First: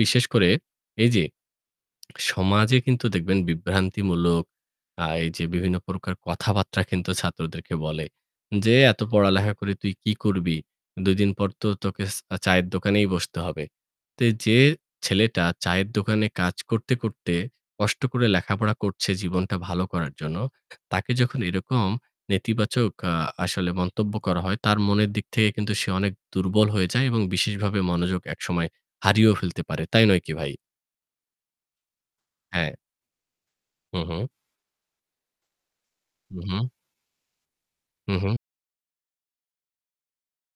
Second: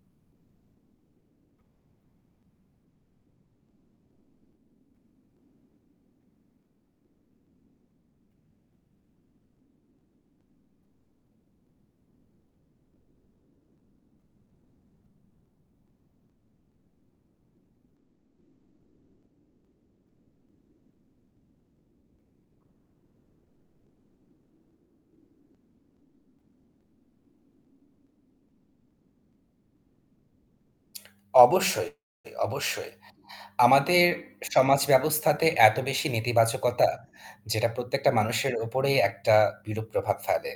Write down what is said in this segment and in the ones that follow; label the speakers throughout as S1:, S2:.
S1: বিশেষ করে, এই যে, সমাজে কিন্তু দেখবেন বিভ্রান্তিমূলক, আ এই যে বিভিন্ন প্রকার কথাবার্তা কিন্তু ছাত্রদেরকে বলে, যে, "এত পড়ালেখা করে তুই কি করবি? ২ দিন পর তো তোকে স চায়ের দোকানেই বসতে হবে।" তো যে ছেলেটা চায়ের দোকানে কাজ করতে, করতে কষ্ট করে লেখাপড়া করছে জীবনটা ভালো করার জন্য। তাকে যখন এরকম নেতিবাচক আ আসলে মন্তব্য করা হয় তার মনের দিক থেকে কিন্তু সে অনেক দুর্বল হয়ে যায় এবং বিশেষভাবে মনোযোগ একসময় হারিয়েও ফেলতে পারে। তাই নয় কি ভাই?
S2: অবশ্যই,
S1: হ্যাঁ।
S2: অবশ্যই।
S1: হুম,
S2: আমাদের
S1: হুম।
S2: সমাজ ব্যবস্থাতে এত বেশি
S1: হু, হু।
S2: নেতিবাচকতা যেটা প্রত্যেকটা
S1: হু, হু।
S2: মানুষের উপরেই একটা বিরূপ প্রভাব ফেলে।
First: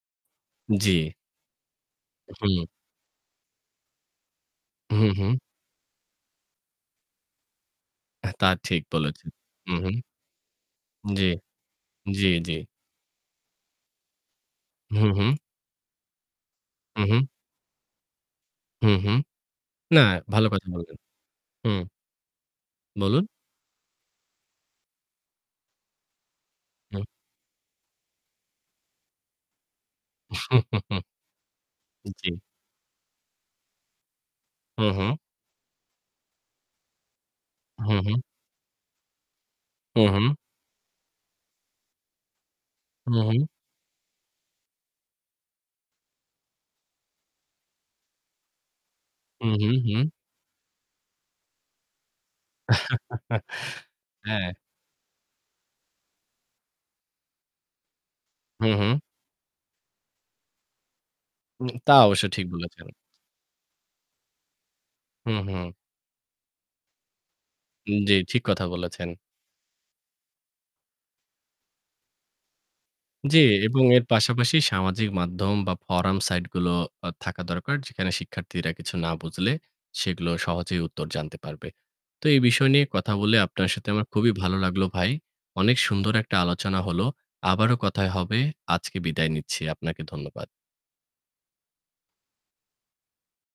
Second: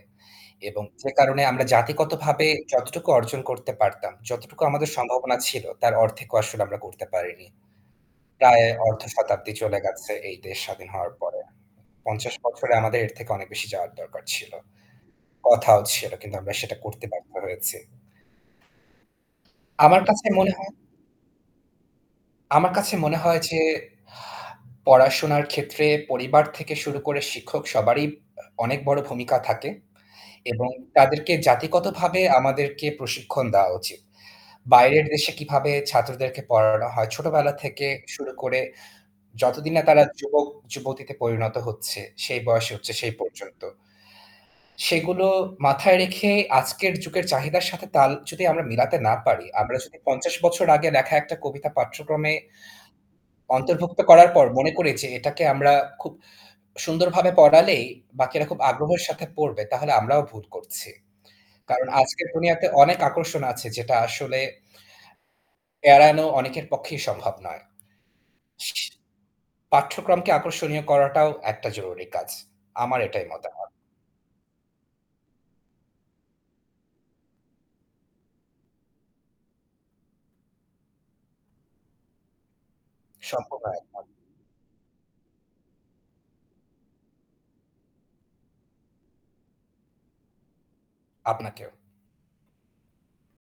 S2: এবং
S1: জ্বী।
S2: যে কারণে আমরা জাতিগতভাবে
S1: হুম।
S2: যতটুকু অর্জন করতে পারতাম, যতটুকু আমাদের
S1: হু,
S2: সম্ভাবনা
S1: হু।
S2: ছিল তার অর্থেকও আসলে আমরা করতে পারিনি।
S1: তা
S2: প্রায়
S1: ঠিক বলেছেন।
S2: অর্ধশতাব্দী চলে
S1: উহু।
S2: গেছে এই দেশ স্বাধীন হওয়ার
S1: জ্বী,
S2: পরে।
S1: জ্বী,
S2: ৫০
S1: জ্বী।
S2: বছরে আমাদের এর থেকে অনেক বেশি যাওয়ার দরকার ছিল।
S1: হু, হু।
S2: কথাও ছিল। কিন্তু আমরা সেটা
S1: হু
S2: করতে
S1: হু।
S2: বাধ্য হয়েছি।
S1: হুম, হুম। না
S2: আমার কাছে
S1: ভাল
S2: মনে
S1: কথা
S2: হয়
S1: বললেন। হুম।
S2: আমার কাছে মনে
S1: বলুন।
S2: হয় যে, পড়াশোনার ক্ষেত্রে পরিবার থেকে শুরু
S1: হুম।
S2: করে শিক্ষক সবারই আ অনেক বড় ভূমিকা থাকে। এবং তাদেরকে জাতিগতভাবে
S1: জ্বী।
S2: আমাদেরকে প্রশিক্ষণ দেওয়া উচিত।
S1: হু,
S2: বাইরের
S1: হু।
S2: দেশে কিভাবে ছাত্রদেরকে পড়ানো হয় ছোটবেলা থেকে
S1: হু, হু।
S2: শুরু করে যতদিন না
S1: হু,
S2: তারা
S1: হু।
S2: যুবক যুবতীতে পরিণত হচ্ছে সেই বয়সে হচ্ছে
S1: হু,
S2: সেই
S1: হু।
S2: পর্যন্ত। সেগুলো মাথায় রেখে আজকের যুগের চাহিদার সাথে তাল যদি আমরা মিলাতে না পারি,
S1: হু, হু,
S2: আমরা যদি
S1: হু।
S2: ৫০ বছর আগে লেখা একটা কবিতা পাঠ্যক্রমে অন্তর্ভুক্ত করার পর
S1: হ্যাঁ।
S2: মনে করি যে এটাকে আমরা খুব সুন্দরভাবে পড়ালেই বাকিরা খুব
S1: হু, হু।
S2: আগ্রহের সাথে পড়বে তাহলে আমরাও ভুল করছি।
S1: উ
S2: কারণ
S1: তা
S2: আজকের
S1: অবশ্যই ঠিক
S2: দুনিয়াতে
S1: বলেছেন।
S2: অনেক আকর্ষণ আছে যেটা আসলে
S1: হু, হু।
S2: এড়ানো অনেকের পক্ষেই সম্ভব নয়।
S1: জ্বি, ঠিক কথা বলেছেন।
S2: পাঠ্যক্রমকে আকর্ষণীয় করাটাও একটা জরুরি কাজ। আমার এটাই
S1: জ্বী,
S2: মতামত।
S1: এবং এর পাশাপাশি সামাজিক মাধ্যম বা ফরাম সাইট গুলো থাকা দরকার। যেখানে শিক্ষার্থীরা কিছু না বুঝলে সেগুলো সহজেই উত্তর জানতে পারবে। তো এই বিষয় নিয়ে কথা বলে
S2: সম্পূর্ণ
S1: আপনার সাথে
S2: একমত।
S1: আমার খুবই ভালো লাগলো ভাই। অনেক সুন্দর একটা আলোচনা হলো। আবারো কথায় হবে। আজকে বিদায় নিচ্ছি। আপনাকে ধন্যবাদ।
S2: আপনাকেও।